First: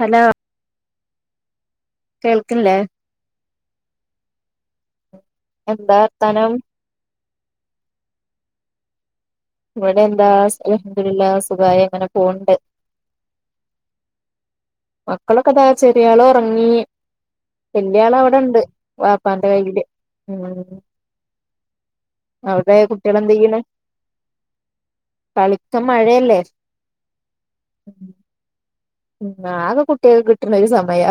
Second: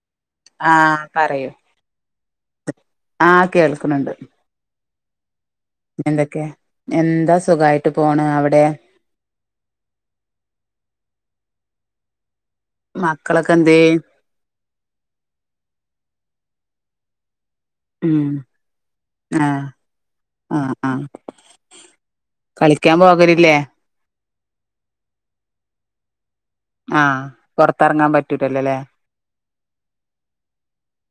Hello ആഹ് പറയൂ കേൾക്കില്ലേ ആ കേൾക്ക്ണ് ണ്ട് [unintelligible] ന്തക്കെ വർത്താനം എന്താ സുഖായിട്ട് പോണ് അവ്ടേ? ഇവ്ടെന്താ സ് അൽഹംദുലില്ലാ സുഖായങ്ങനെ പോണ് ണ്ട് മക്കളൊക്കെന്തേ? മക്കളൊക്കതാ ചെറിയാള് ഒറങ്ങി വല്യാള് ഉം അവടെണ്ട് വാപ്പാന്റെ ആഹ് കയ്യില് ആഹ് ഉം ആഹ് അവിടെ കളിക്കാൻ കുട്ട്യാള് പോകലില്ലേ എന്തെയ്യിണ് കളിത്തം മഴയല്ലേ ആഹ് പൊറ്ത്തറങ്ങാം പറ്റൂലല്ലൊല്ലേ ഉം ആകെ കുട്ട്യാക്ക് കിട്ട്ണൊരു സമയാ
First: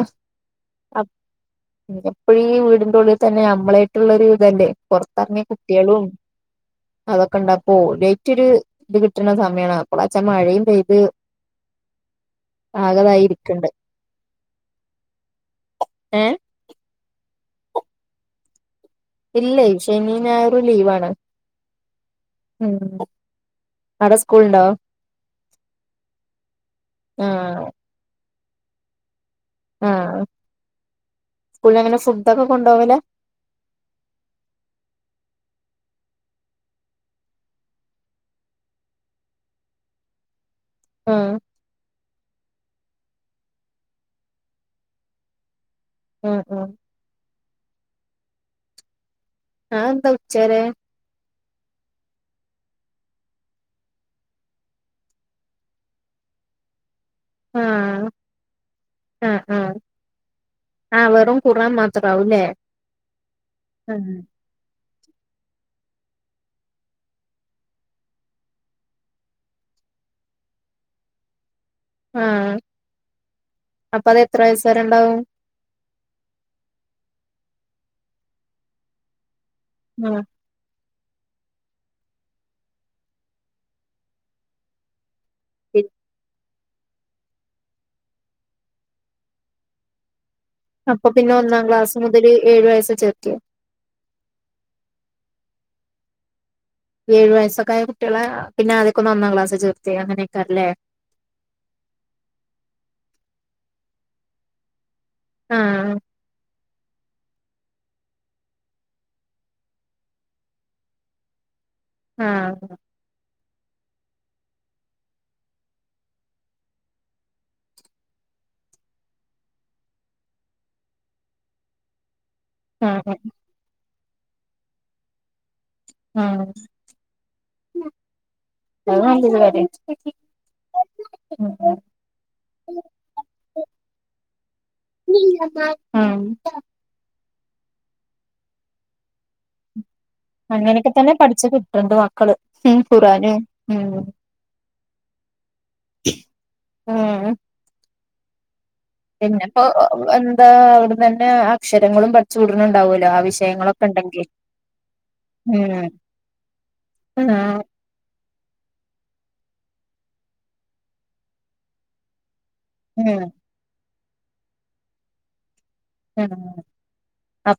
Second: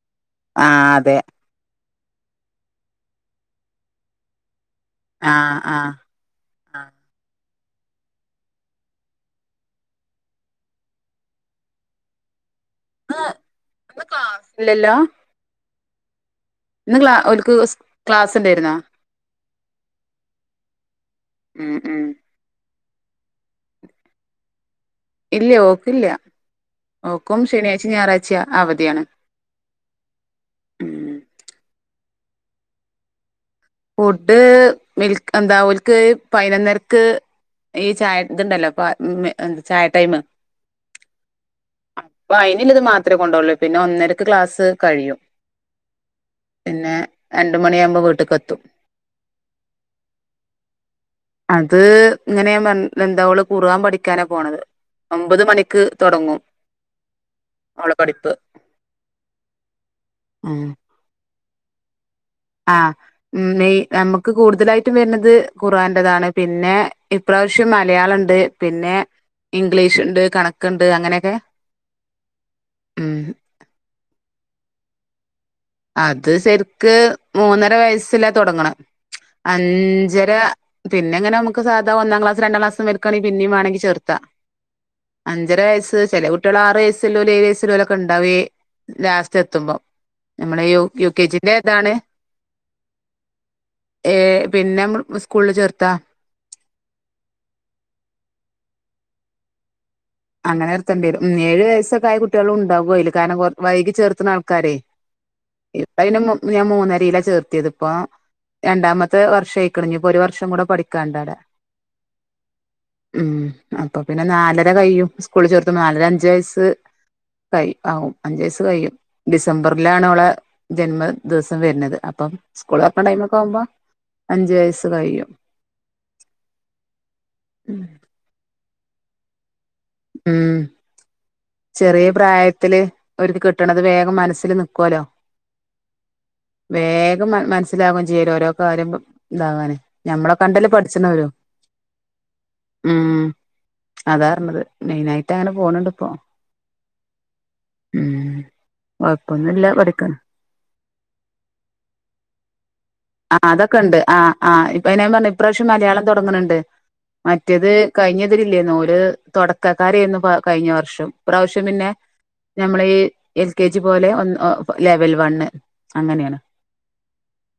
ആഹ് അ അതെ ഇനിപ്പഴീ വീടിന്റുള്ളിതന്നെ നമ്മളയിട്ടുള്ളൊരുയുഗല്ലേ പൊറ്ത്തറങ്ങിയ ആഹ് ആഹ് കുട്ട്യാളും ആഹ് അതൊക്കെണ്ട പ്പോ ലൈറ്റ് ഒര് ഇത് കിട്ടണ സമയാണ് അപ്പൊളാച്ചാ മഴയും പെയ്ത് ഇന്ന് ആകതായിരിക്ക്ണ്ട് ഇന്ന് ക്ലാസ് ഇല്ലല്ലോ ഏഹ് ഇന്ന് ക്ലാ ഒ ാൽക്ക് ഉസ് ക്ലാസ് ഇണ്ടായിര്ന്നോ? ഇല്ലെയ്‌ ശനി, നായറും ലീവാണ് ഉം ഉം ഉം അടെ സ്ക്കുള്ണ്ടോ? ഇല്ലേ ഓക്കില്ല ഓക്കും ആഹ് ശനിയാഴ്ച്ചിം ഞായറാഴ്ച്ച അവധിയാണ്. ആഹ് ഉം സ്കൂളില് എങ്ങനെ ഫുഡൊക്കെ കൊണ്ടോ വലാ ഫുഡ് മിൽക്ക് എന്താ ഓൽക്ക് പൈനൊന്നരക്ക് ഈ ചായ ഇത്ണ്ടല്ലോ പാ ഉം എന്താ ചായ ടൈമ് ആഹ് അപ്പൊ അയിന്ല്ലത് മാത്രേ കൊണ്ടൊള്ളു പിന്നെ ഒന്നരക്ക് ക്ലാസ്സ് കഴിയും. ആഹ് ആഹ് പിന്നേ രണ്ട് മണിയാവുമ്പോ വീട്ട്ക്ക് എത്തും ആഹ് ന്താ ഉച്ചവരെ അത് ഇങ്ങനെ [unintelligible] എന്താ ഓള് ഖുർആം പഠിക്കാന പോണത്. ഒമ്പത് മണിക്ക് തൊടങ്ങും ഓളെ ആഹ് പഠിപ്പ് ആഹ് ആഹ് ഉം ആഹ് വെറും ഖുർആം മാത്രാവൂല്ലേ ആഹ് മേയ് നമ്മക്ക് കൂടുതലായിട്ടും വര്ന്നത് ഖുർആന്റതാണ് പിന്നെ ഇപ്രാവശ്യം മലയാളണ്ട്. പിന്നെ ഇംഗ്ലീഷ്ണ്ട് കണക്ക്ണ്ട് അങ്ങനക്കെ ആഹ് അപ്പൊ അത് എത്ര വയസ്സരെണ്ടാവും? അത് സര്ക്ക് മൂന്നര വയസ്സില തൊടങ്ങണ് ആഹ് അഞ്ചര പിന്നെങ്ങനെ നമ്മക്ക് സാധാ ഒന്നാംക്ലാസ് രണ്ടാംക്ലാസ് മരിക്കാണെങ്കി പിന്നിം വാണെങ്കി ചേർത്താ അഞ്ചര വയസ്സ് ചെല കുട്ട്യാള് ആറ് വയസ്സ്ള്ളോല് ഏഴ് വയസ്സ്ല്ലോലൊക്കെ ഇണ്ടാവേ ലാസ്റ്റ് എത്തുമ്പം നമ്മളെ യു അപ്പൊ യു കെ പിന്നെ ജിന്റെ ഒന്നാം ഇതാണ് ക്ലാസ് മുതല് ഏഴു വയസ്സ് ചേർക്കേ? ഏഹ് പിന്നെ സ്കൂളിൽ ചേർത്താ? ഏഴ് വയസ്സൊക്ക ആയ കുട്ടികളെ പിന്നെ അനക്കൊന്ന് ഒന്നാം ക്ലാസി ചേർത്തയാ അങ്ങനെ. അങ്ങനെ നിർത്തേണ്ടി വരും ഉം ഏഴ് വയസ്സൊക്കെ ആയ കുട്ടികളുണ്ടാവു അയില് കാരണം കൊ വൈകി ചേർക്കുന്ന ആൾക്കാരെ. ആഹ് ഇപ്പ അയിന് മു ഞാൻ മൂന്നരിയിലാ ചേർത്തിയതിപ്പൊ രണ്ടാമത്തെ വർഷായിക്കണ് ഇനിയിപ്പോ ഒരു വർഷം കൂടെ പഠിക്കാനുണ്ടവിടെ. ആഹ് ഉം അപ്പൊ പിന്നെ നാലര കഴിയും ഉസ്കൂളി ചേർത്തു നാലര അഞ്ചു വയസ് കഴിയേ ആവും അഞ്ച് വയസ്സ് കഴിയും. ഡിസംബറിലാണ് ഓളെ ജന്മ ദിവസം വരണത് അപ്പം സ്കൂൾ ഓപ്പൺ ആഹ് ടൈമൊക്കെ ആവുമ്പോൾ അഞ്ച് വയസ്സ് കഴിയും. ആഹ് ഉം [unintelligible] ഇതുവരെയും ഉം ചെറിയ പ്രായത്തില് അവര്ക്ക് കിട്ടണത് വേഗം മനസ്സില് നിൽക്കുവലോ. ആഹ് വേഗം മ മനസ്സിലാവേം ചെയ്യരോ ഓരോ കാര്യം ഇതാവാന്. ഞമ്മളെ കണ്ടല്ലേ അങ്ങനെയൊക്കെ തന്നെ പഠിച്ചന്നവരും, പഠിച്ച് കിട്ടണ്ട് മക്കള് ഉം ഖുറാന് ഉം അതാറഞ്ഞത്. മെയിനായിട്ട് അങ്ങനെ പോണണ്ട് ഇപ്പോ. ഉം പിന്നപ്പോ പഠിക്കണ് എന്താ അവിടുന്നന്നെ അക്ഷരങ്ങളും പ ആ അതൊക്കെ ഉണ്ട് ആഹ് ആഹ് ഇപ്പയി ഞാൻ പറഞ്ഞെ ഇപ്രാവശ്യം ഉം മലയാളം തൊടങ്ങണണ്ട്. ആഹ് മറ്റേത് കഴിഞ്ഞതിരില്ലേന്ന് ഓര് തൊടക്കക്കാരായിരുന്നു പ കഴിഞ്ഞ വർഷം ഇപ്രാവശ്യം പിന്നെ നമ്മളെ ഈ ഉം എൽ കെ ജി പോലെ ഒന്ന് ഒ ലെവൽ വണ്ണ്. ഉം അങ്ങനെയാണ് അ [unintelligible]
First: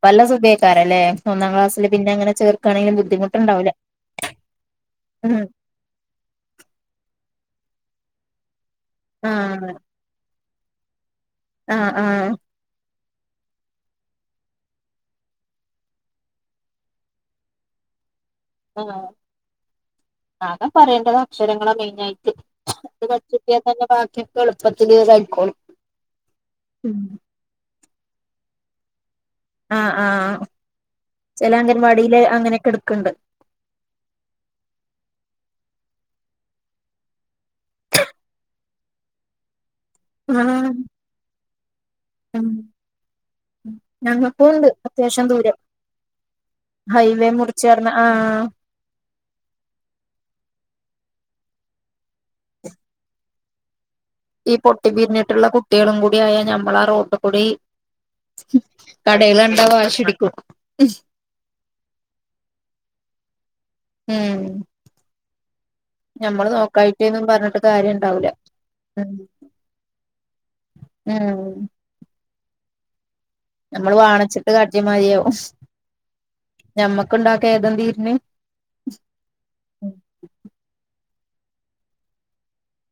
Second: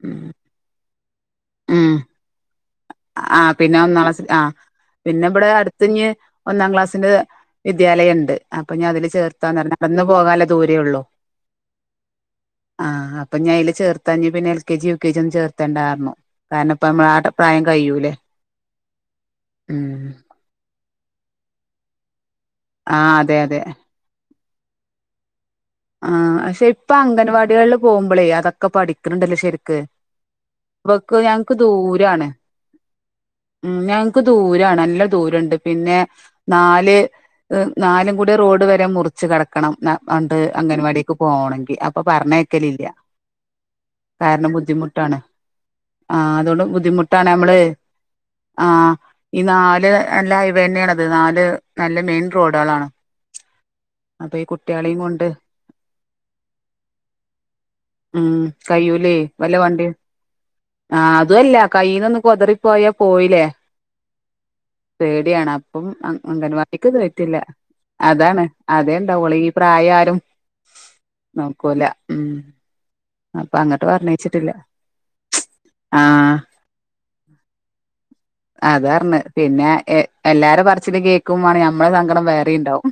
ഒന്നാം ക്ലാസ്സില് ഉം പിന്നങ്ങനെ ചേർക്കാണെങ്കിലും ബു ആ പിന്നെ ഒന്നാ ക്ലാസിൽ ആ പിന്നെ ഉം ഇവിടെ അട് ത്തിങ്ങ് ഒന്നാം ക്ലാസ്സിന്റെ വിദ്യാലയ ഒണ്ട് അപ്പൊ ഞാൻ അതില് ആഹ് ചേർത്താന്നറഞ്ഞ് നടന്നു പോകാലോ ദൂരെ ഉള്ളൂ. ആഹ് -ആഹ് ആഹ് അപ്പ ഞായില് ചേർത്താഞ്ഞ് പിന്നെ L K G U K G ഒന്നും ചേർത്തണ്ടാർന്നു കാരണം ഇപ്പ നമ്മളെ ആടം പ്രായം കഴിയൂലേ! ആ ഉം ആക പറയേണ്ടത് അക്ഷരങ്ങളാ മെയിനായിട്ട്. ആ അത് പഠിച്ച് അതെ കിട്ടിയ അതെ തന്നെ ബാക്കിയൊക്കെ എളുപ്പത്തില് കഴിക്കോളും. ആ അക്ഷെ ഇപ്പൊ അംഗൻവാടികളിൽ പോകുമ്പളേ അതൊക്കെ പഠിക്കണണ്ടല്ലോ ശരി ക്ക് ആഹ് ആഹ് ഇവക്ക് ചില ഞങ്ങക്ക് അംഗൻവാടിയില് ദൂരാണ്. അങ്ങനെയൊക്കെ എടുക്കണ്ട് ഉം ഞങ്ങക്ക് ദൂരാണ് അല്ല ദൂരൊണ്ട് പിന്നെ നാല് ഇഹ് നാലും കൂടി റോഡ് വരെ മുറിച്ച് കടക്കണം ന വ ണ്ട് ആഹ് അംഗൻവാടിയൊക്കെ പോണങ്കി അപ്പൊ പറഞ്ഞയക്കലില്ല. ഞങ്ങക്കു ഒണ്ട് അത്യാവശ്യം ദൂരം. ആഹ് അതുകൊണ്ട് ഹൈവേ ബുദ്ധിമുട്ടാണ് അമ്മള്, മുറിച്ചേർന്ന ആ ആഹ് ഈ നാല് നല്ല ഇവന്നെയാണത് നാല് നല്ല മെയിൻ റോഡുകളാണ്. അപ്പ ഈ കുട്ടികളെയും കൊൺ ട്ടള്ള കുട്ടികളും കൂടി ആയാ ഞമ്മള് ആ റോട്ട് കൂടി ഉം കയ്യൂലേ കടകൾ വല്ല കണ്ടാ വണ്ടിയും വാശിടിക്കും ആ അതുവല്ല കൈയിന്നൊന്ന് കൊതറി പോയാ പോയില്ലേ. ഉം പേടിയാണ് അ പ്പം അ അങ്കൻ ഞമ്മള് വാടിക്ക് നോക്കായിട്ട്ന്നും കേട്ടില്ല പറഞ്ഞിട്ട് കാര്യം ഉണ്ടാവൂല അതാണ് അതേ ഉം ഉണ്ടാവുള്ളൂ ഈ പ്രായാ നോക്കൂല ഉം അപ്പൊ അങ്ങട്ട് നമ്മള് വേണം എന്ന് പറഞ്ഞയച്ചിട്ടില്ല വെച്ചിട്ട് കാട്ടിയ മാതിരിയാവും, ഞമ്മക്ക് ഉണ്ടാക്കാം [unintelligible] അതാർന്ന് പിന്നെ എ എല്ലാരെ പറിച്ചിലും കേക്കുംമാണ് ഞമ്മളെ സങ്കടം വേറെ ഇണ്ടാവും.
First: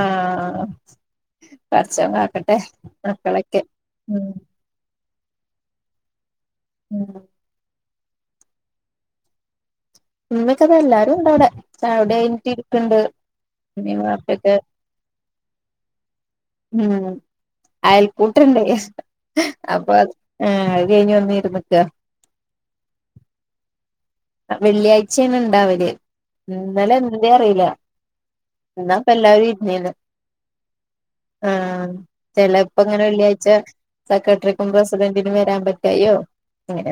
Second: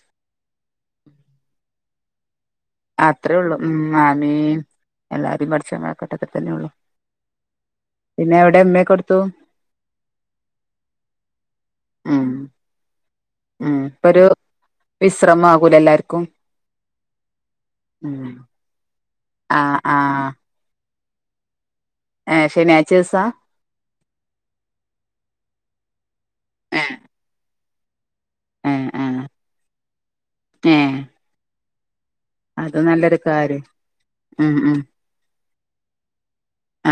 ആഹ് പടച്ചോൻ കാക്കട്ടെ. അത്രേ ഉള്ളൂ മക്കളൊക്കെ ഉം ഉം മാമീം എല്ലാരും പടച്ചോ കാ ഘട്ടത്തി [unintelligible] തന്ന ഉള്ളു ഉം പിന്നവ്ടെ ഉമ്മക്കെവ്ടുത്തു ഇമ്മച്ചതാ എല്ലാരുംണ്ട് അവ്ടെ ചായോടി ഉം കഴഞ്ഞിട്ടിരിക്ണ്ട് ഉം ഇമ്മീമ് ഇപ്പൊരു വാപ്പക്കൊ വിശ്രമാകൂലെ എല്ലാർക്കും ഉം ഉം അയൽക്കൂട്ടണ്ടേ ആഹ് അപ്പൊ അത് ആഹ് ഏഹ് കഴിഞ് വന്നിരിക്ക ഏഹ്. ശനിയാഴ്ചൂസാ വെള്ളിയാഴ്ച്ചാണ് ണ്ടാവല് ഏഹ് ഇന്നലെന്തേ അറിയില ഏഹ് ആഹ് ന്നപ്പെല്ലാരും ഇര്ന്നീന്ന് ഏഹ് ആഹ് അത് ചെലപ്പങ്ങനെ നല്ലൊരു വെള്ളിയാഴ്ച കാര്യം ഉം സെക്രട്ടറിക്കും ഉം പ്രസിഡന്റിനും വരാൻ പറ്റായോ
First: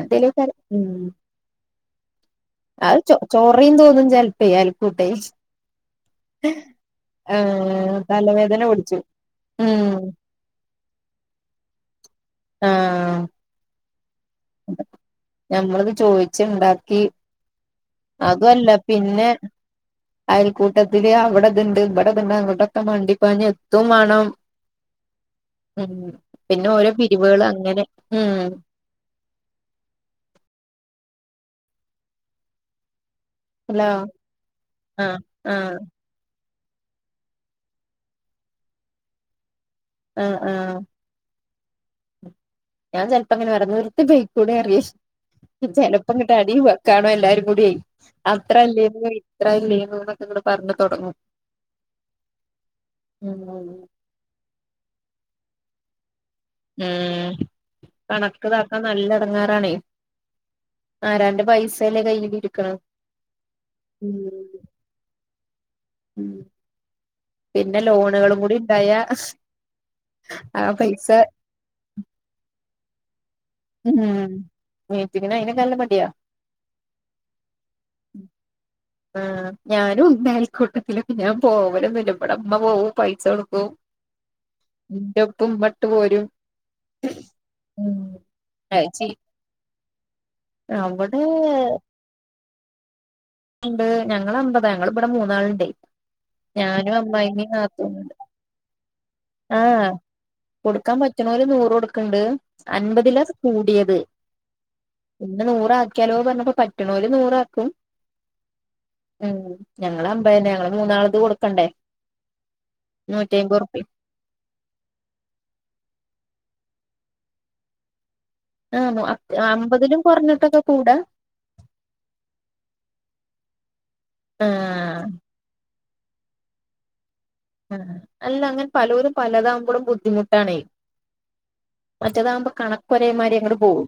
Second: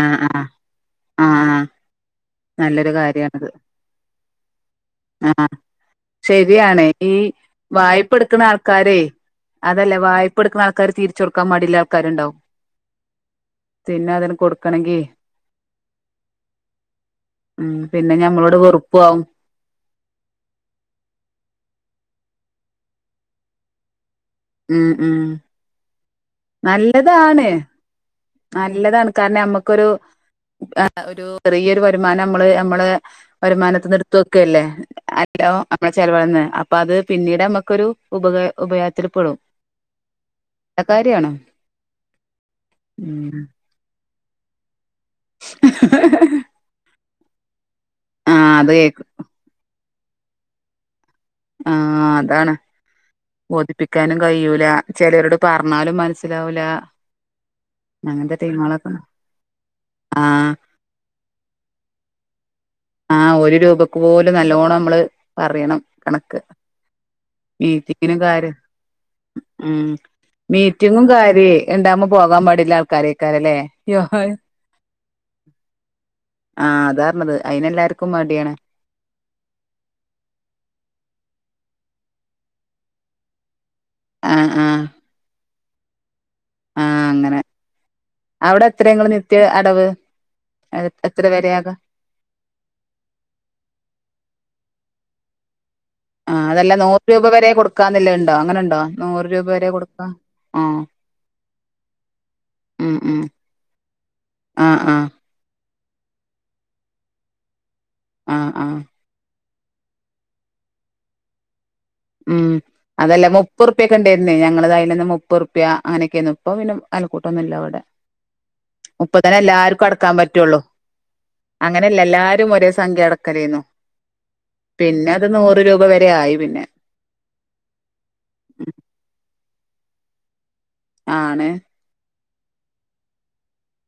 ആഹ് ആഹ് ഉം ആഹ് ആഹ് നല്ലൊരു അഹ് ചൊ കാര്യാണത് ചോറീം തോന്നും ചെലപ്പേ അയൽകൂട്ടേ ആഹ് ശരിയാണ് ഈ ആഹ് വായ്പെട്ക്ക്ണ തലവേദന പിടിച്ചു ആൾക്കാരെ ഉം അതല്ലേ വായ്പ പ്പൊട്ക്ണ ആൾക്കാര് തിരിചൊട്ക്കാൻ മടിള്ളെ ആൾക്കാര്ണ്ടാവും ആഹ് പിന്നെ അതിന് കൊടുക്കണെങ്കി ഞമ്മളത് ചോയ്ച്ച്ണ്ടാക്കി ഉം പിന്നെഞമ്മളോട് വെറുപ്പും ആവും അയൽക്കൂട്ടത്തില് അവിടെത്ണ്ട് ഇവ ടെത്ണ്ട് അങ്ങട്ടൊക്കെ മണ്ടിപാഞ്ഞെത്തും വേണം ഉം ഉം ഉം പിന്നെ ഓരോ പിരിവാള് അങ്ങനെഉം ഇല്ലതട്കാനമ്മക്കൊരു [unintelligible] ഒരു ചെറിയൊരു വരുമാനം അമ്മള് അമ്മള് വരുമാനത് ഹലോ ന്ന് ഇട്ത്ത് വെക്കല്ലേ ആഹ് അല്ലോ ആഹ് [unintelligible] ചെലവാന്ന് അപ്പ അത് പിന്നീടമ്മക്കൊരു ഉപകാ ഉപകാരത്തില്പ്പെടും ആഹ് ആഹ് അതാര്യാണ് ഞാ ചെലപ്പങ്ങനെ പറയും നിർത്തി പൊയ്ക്കൂടെന്നറയും. ചിലപ്പ ങ്ങട്ട് അടിവകാണോ എല്ലാരുംകൂഡ്യായി ആഹ് അത് കേക്കും അത്രഅല്ലേന്ന് ഇത്രഅയില്ലേന്നൂന്നങ്ങട്ട് പറഞ് തൊടങ്ങും. ആഹ് അതാണ് ഉം ബോധിപ്പിക്കാനും കയൂല ചെലരോട് പറഞ്ഞാലും മനസ് ഉം അങ്ങനത്തെ കണക്ക്താക്കാൻ ടീമുകളൊക്കെ നല്ലെടങ്ങാറാണേ. ആഹ് ആരാന്റെ പൈസല്ലേ കയ്യിലിരിക്കണത് ആഹ് ഒരു രൂപക്ക് പോലും നല്ലോണം ഞമ്മള് പറയണം ഉം കണക്ക് പിന്നെ മീറ്റിങ്ങിനും ലോണുകളും കൂടി കാര്യം ഇണ്ടായാ ഉം ആ മീറ്റിങ്ങും പൈസ കാര്യയേ ഇണ്ടാവുമ്പോ പോകാൻ മടിള്ള ആൾക്കാരേയ്കാരല്ലേ ഉം മീറ്റിങ്ങനയ്നൊക്കെ നല്ല മടിയാ ആഹ് അതാർഞ്ഞത് അയ്നെല്ലാർക്കും മടിയാണ് ആഹ് ഞാനുംണ്ട് ആൽക്കൂട്ടത്തില് ഞാൻ പോവലൊന്നില്ല ഇവടെമ്മ പോവും പൈസൊട്ക്കും. ആഹ് ആഹ് ന്റെ ഒപ്പ് ഉമ്മട്ട്പോരും. ആഹ് അങ്ങനെ. അത് ചീ അവിടെത്രങ്ങള് നിത്യ അടവ് എഹ് അവിടെ എത്ര വരെയാണ്? അയ്മ്പത് ഞങ്ങളമ്പത് ഞങ്ങള്ബടെ മൂന്നാള്ണ്ടെ ആഹ് അതല്ല നൂറ് പ്പിയക്ക് വരെ കൊടുക്കാന്നില്ലേണ്ടോ അങ്ങനുണ്ടോ നൂറ്രൂപ വരെ ആഹ് കൊടുക്കാ ആഹ് കൊടുക്കാൻ പറ്റണോര് നൂറ് കൊടുക്ണ്ട് ഉം ഉം അൻപതിലാത് കൂടിയത്. ആഹ് ആഹ് പിന്നെ നൂറാക്കിയാലൊ പറ്റ്ണോര് നൂറാക്കും. ആഹ് ആഹ് ഉം ഞങ്ങളമ്പയന്നെ ഞങ്ങള് മൂന്നാളത് കൊടുക്കണ്ടേ ഉം അതല്ല മുപ്പറ് നൂറ്റിഅയ്മ്പുറുപ്പിം പ്യക്കെ ഇണ്ടേ ഇല്ലെ ഞങ്ങളതായെല്ലെന്ന് മുപ്പറുപ്യ അങ്ങനെക്കേന്ന് ഇപ്പ പിന്ന അൽക്കൂട്ടൊന്നു ഇല്ലാ വിടെ മുപ്പതെന്നെ ആഹ് എല്ലാർക്കും അമ്പതിലും അടക്കാൻ പറ്റൊള്ളു കുറഞ്ഞിട്ടൊക്കെ കൂടാ അങ്ങനെല്ല എല്ലാരും ഒരേ സംഖ്യ അടക്കലേന്നു ആഹ് പിന്നെ അത് നൂറ് രൂപ വരെ ആയി പിന്നെ ആഹ് അല്ല അങ്ങനെ പലൊലും പലതാവുമ്പോളും ബുദ്ധിമുട്ടാണേ ആണ് മറ്റേതാകുമ്പോ കണക്കോരേ മാതിരി അങ്ങട് പോകും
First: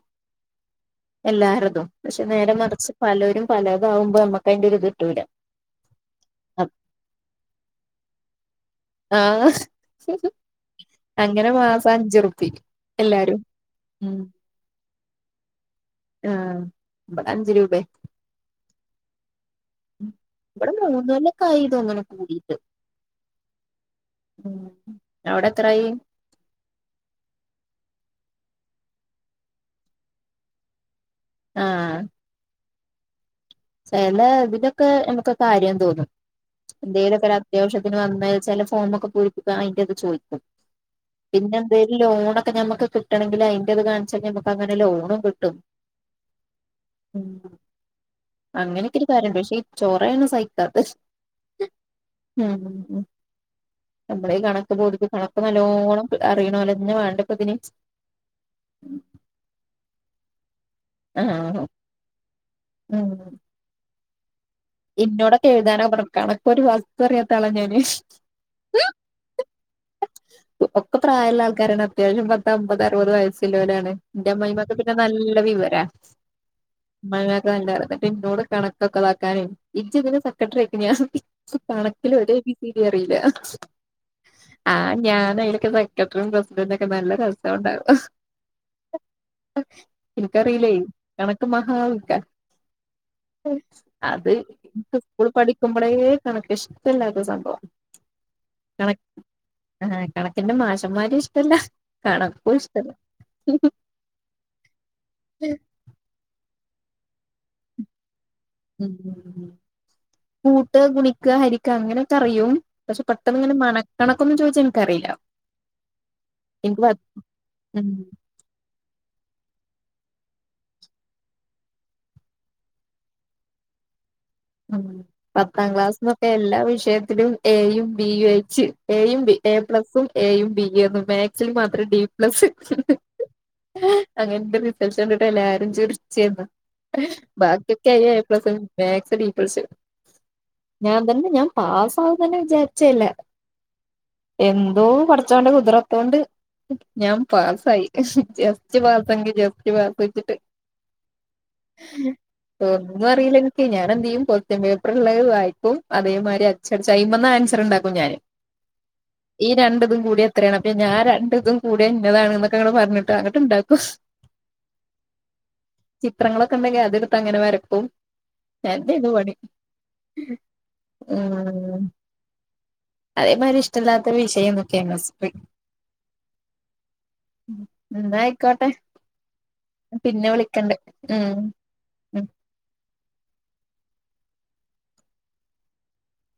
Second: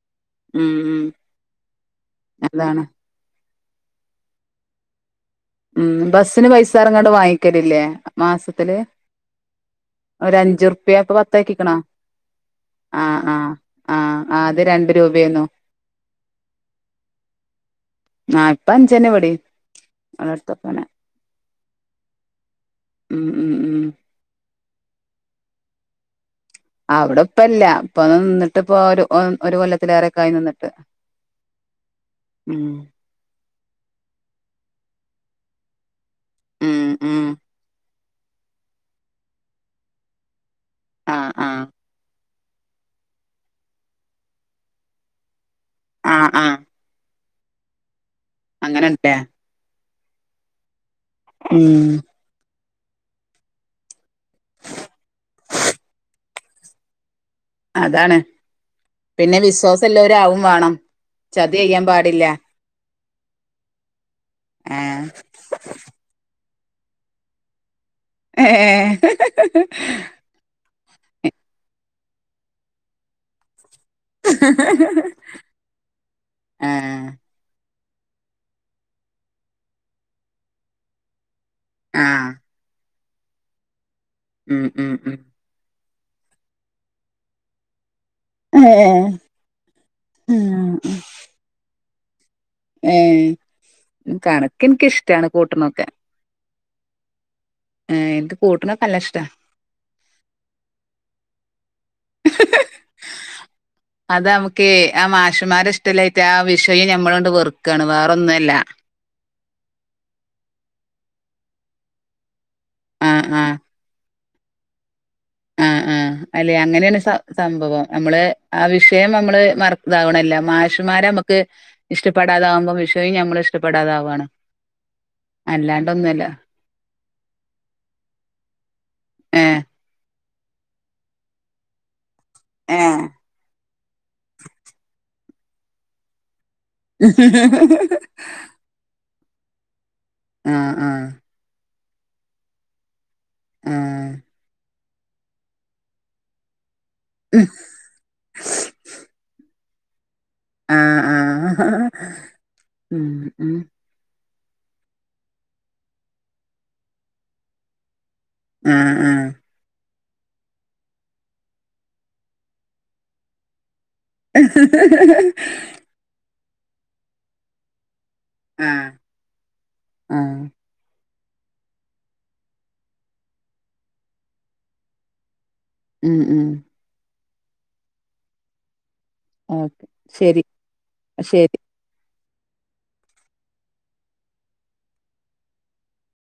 ഉം ഉം എല്ലാരതും പക്ഷെ നേരെ അതാണ് മറിച്ച് പലൊരും പലെതാവുമ്പോ നമ്മക്ക് അയ്ന്റോരു ഇത്ട്ടൂല്ല ഉം ബസ്സിന് പൈസ റ്ങ്ങാണ്ട് വാങ്ങിക്കലില്ലേ മാസത്തില് ആഹ് ഒരു അഞ്ചുറുപ്യ ഇപ്പൊ അങ്ങനെ പത്താക്കിക്കണോ മാസം അഞ്ചർപ്യെ ആഹ് എല്ലാരും ആഹ് ഉം ആഹ് അത് രണ്ട് രൂപയന്നോ ആഹ് അഞ്ച് രൂപെ ആഹ് പ്പ അഞ്ചേന്നെ വെടിം ബെടെ മൂന്ന് മണിയൊക്കെ ആയി തൊന്ന്ണ് കൂടിയിട്ട് ഉം ഉം ഉം ഉ അവ്ടെ ത്രായി അവ്ടെ ഇപ്പല്ല ഇപ്പൊ നിന്നിട്ട് ഇപ്പൊ ഒരു കൊല്ലത്തിലേറെക്കായി നിന്നിട്ട് ആഹ് ഉം ചേല ഇതിലൊക്കെ നമ്മക്ക് കാര്യം തോന്നും ഉം ഉം എന്തെലൊക്കെരത്യാവശ്യം ത്തിന് വന്ന ചെല ഫോമോ ക്കെ പൂരിപ്പിക്കാൻ അയ്ന്റെറ ത് ചോയ്ക്കും ആഹ് ആഹ് പിന്നെന്തേലും ലൊണൊക്കെ ഞമ്മക്ക് കി ട്ടെണേങ്കില് അയ്ന്റെത് കാണിച്ചയ്ഞാ നമ്മ ക്ക് അങ്ങന ലൊണും കിട്ടും ആഹ് ആഹ് ഉം അങ്ങനെയൊക്കെര് അങ്ങനെണ്ട്ല്ലേ കാര്യണ്ട് പക്ഷേ ചോറയാണ് സഹിക്കാത്ത ഉം ഉം [unintelligible] നമ്മളെ ഈ കണക്ക് ബോധി കണക്ക് നല്ലോണം അറിണോലെന്നെ വാണ്ടപ്പതിന് അതാണ് പിന്നെ വിശ്വാസല്ലോര് ആവും വാണം ആഹ് ചതി ചെയ്യാൻ പാടില്ല ഉം ആ ഇന്നോടൊക്കെ എയ്താന [unintelligible] കണക്കോ രു വസ്തു അറിയാത്ത ആളാ ഞാന് ഏഹ് [unintelligible] ഒക്കെ പ്രായള്ള ആൾക്കാരാണ് അത്യാവശം പത്ത്‌ അമ്പത് അറുപത് വയസ്സ്ല്ലോലാണ് ഇന്റെ അമ്മായ്മാക്ക് പിന്നെ നല്ല വിവരാ ആഹ് [unintelligible] ന്നട്ട് ഇന്നോട് കണക്കൊക്കെതാക്കാനെ ഇജ്ജ് [unintelligible] സെക്രട്ടറി അയ്ക് ഞാൻ ആ കണക്കില് ഒരേ ബി സീടി അറിയില്ല ഉം ആഹ് ഉം ഉം ഞാന് അയ്ലൊക്കെ സെക്രട്ടറിം പ്രസിഡന്റ ഒക്കെ നല്ല രസം ഉണ്ടാവും ഏഹ് ആഹ് എനിക്കറിയില്ലേ കണക്ക് മഹാ വിക്ക ഏ അത് കണക്ക് എനിക്കിഷ്ടാണ് സ്കൂള് കൂട്ടണൊക്കെ പഠിക്കുമ്പോളേ കണനക്ക് ഷ്ടല്ലാത്ത സംഭവാ ഏഹ് ഇൻക് കൂട്ട്ണൊക്കെ അല്ല ഇഷ്ടാ ഏഹ് കണക്കിന്റെ മാഷന്മാരും ഇഷ്ടല്ല കണക്കും ഇഷ്ടല്ല അത് നമ്മക്കെ ആഹ് മാഷമ്മാരെ ഇഷ്ടല്ലായ്ട്ട ആഹ് വിഷയം ഞമ്മളാണ്ട് വെർക്കാണ് വേറെൊന്നുംല്ല കൂട്ട് ക ഗുണിക്ക ഹരിക്ക അങ്ങനൊക്കെ അറിയും പക്ഷെ ആ പട്ടന്ന് ആ ങ്ങനെ മണക്കണക്കൊന്നും ചോയ്ച്ചാ ഇൻക്കറിയില്ല ആഹ് ആഹ് അല്ലെ അങ്ങനെയാണ് സംഭവം ഉം നമ്മള് ആഹ് വിഷയം നമ്മള് മറക് താവണ്ല്ല മാഷമാരെ നമക്ക് ഇഷ്ടപ്പെടാതാവുമ്പോ വിഷയും നമ്മള് ഇഷ്ടപ്പെടാതാവാണ് [unintelligible] പത്താം അല്ലാണ്ടൊന്നുല്ല ക്ലാസ്ന്നൊക്കെ എല്ലാ വിഷയത്തിലും എയും ബിയും ഒയ്ച്ച് എയും ബി ഏ എപ്ലസും എയും ബിയേന്നു മാക്സിൽ മാത്രം ഡി പ്ലസ് ഏഹ് അങ്ങനെ ഇൻ്റെ റിസൽറ്റ് കണ്ടിട്ടെല്ലാരും ചിർച്ചേന്നു. ബാക്കിയൊക്കെ ഏയും എപ്ലസും മേക്സ് ഡി പ്ലസ്. ആഹ് ഞാൻ ആഹ് തന്നെ ഞാൻ പാസാവുംന്നന്നെ വിചാരിച്ചെ അല്ല ആഹ് എന്തോ പടച്ചോന്റെ കുദ്റത്തോണ്ട് ഞാൻ പാസായി ജസ്റ്റ് പാസ് എങ്കി ജസ്റ്റ് പാസ് വെച്ചിട്ട് ആഹ് ആഹ് ഒന്നു ഉം ഉം അറീല്ലെൻക്കേ ഞാനെന്തെയ്യും കൊസ്റ്റ്യൻപേപ്പറ് ഇള്ളെ വായിക്കും അതേമായ്രി അച്ചട്ച്ച് അയ്മന്ന് ആൻസറ്ണ്ടാക്കും ഞാന്. ആഹ് ആഹ് ഈ രണ്ടിതും കൂടിയ എത്രയാണ് അപ്പ ഞാൻ രണ്ട്തും കൂടിയാ ഇന്നതാണ്ന്നൊക്കെ ങ്ങട് പരഞ്ഞിട്ട് ഇങ്ങട്ട്ണ്ടാക്കും ചിത്രങ്ങളൊക്കെണ്ടെങ്കി അത്ട്ത്തങ്ങനെ വരക്കും ആഹ് തേന്നുപണി ആഹ് ഉം അതേമായ്രി ഇഷ്ടല്ലാത്ത വിഷയേന്നു കെമിസ്ട്രി ഉം ഉം ഇന്നാ ആയിക്കോട്ടെ ഓക്കെ ഞാ പിന്നെ ശരി വിളിക്കണ്ട് ഉം ശരി ഉം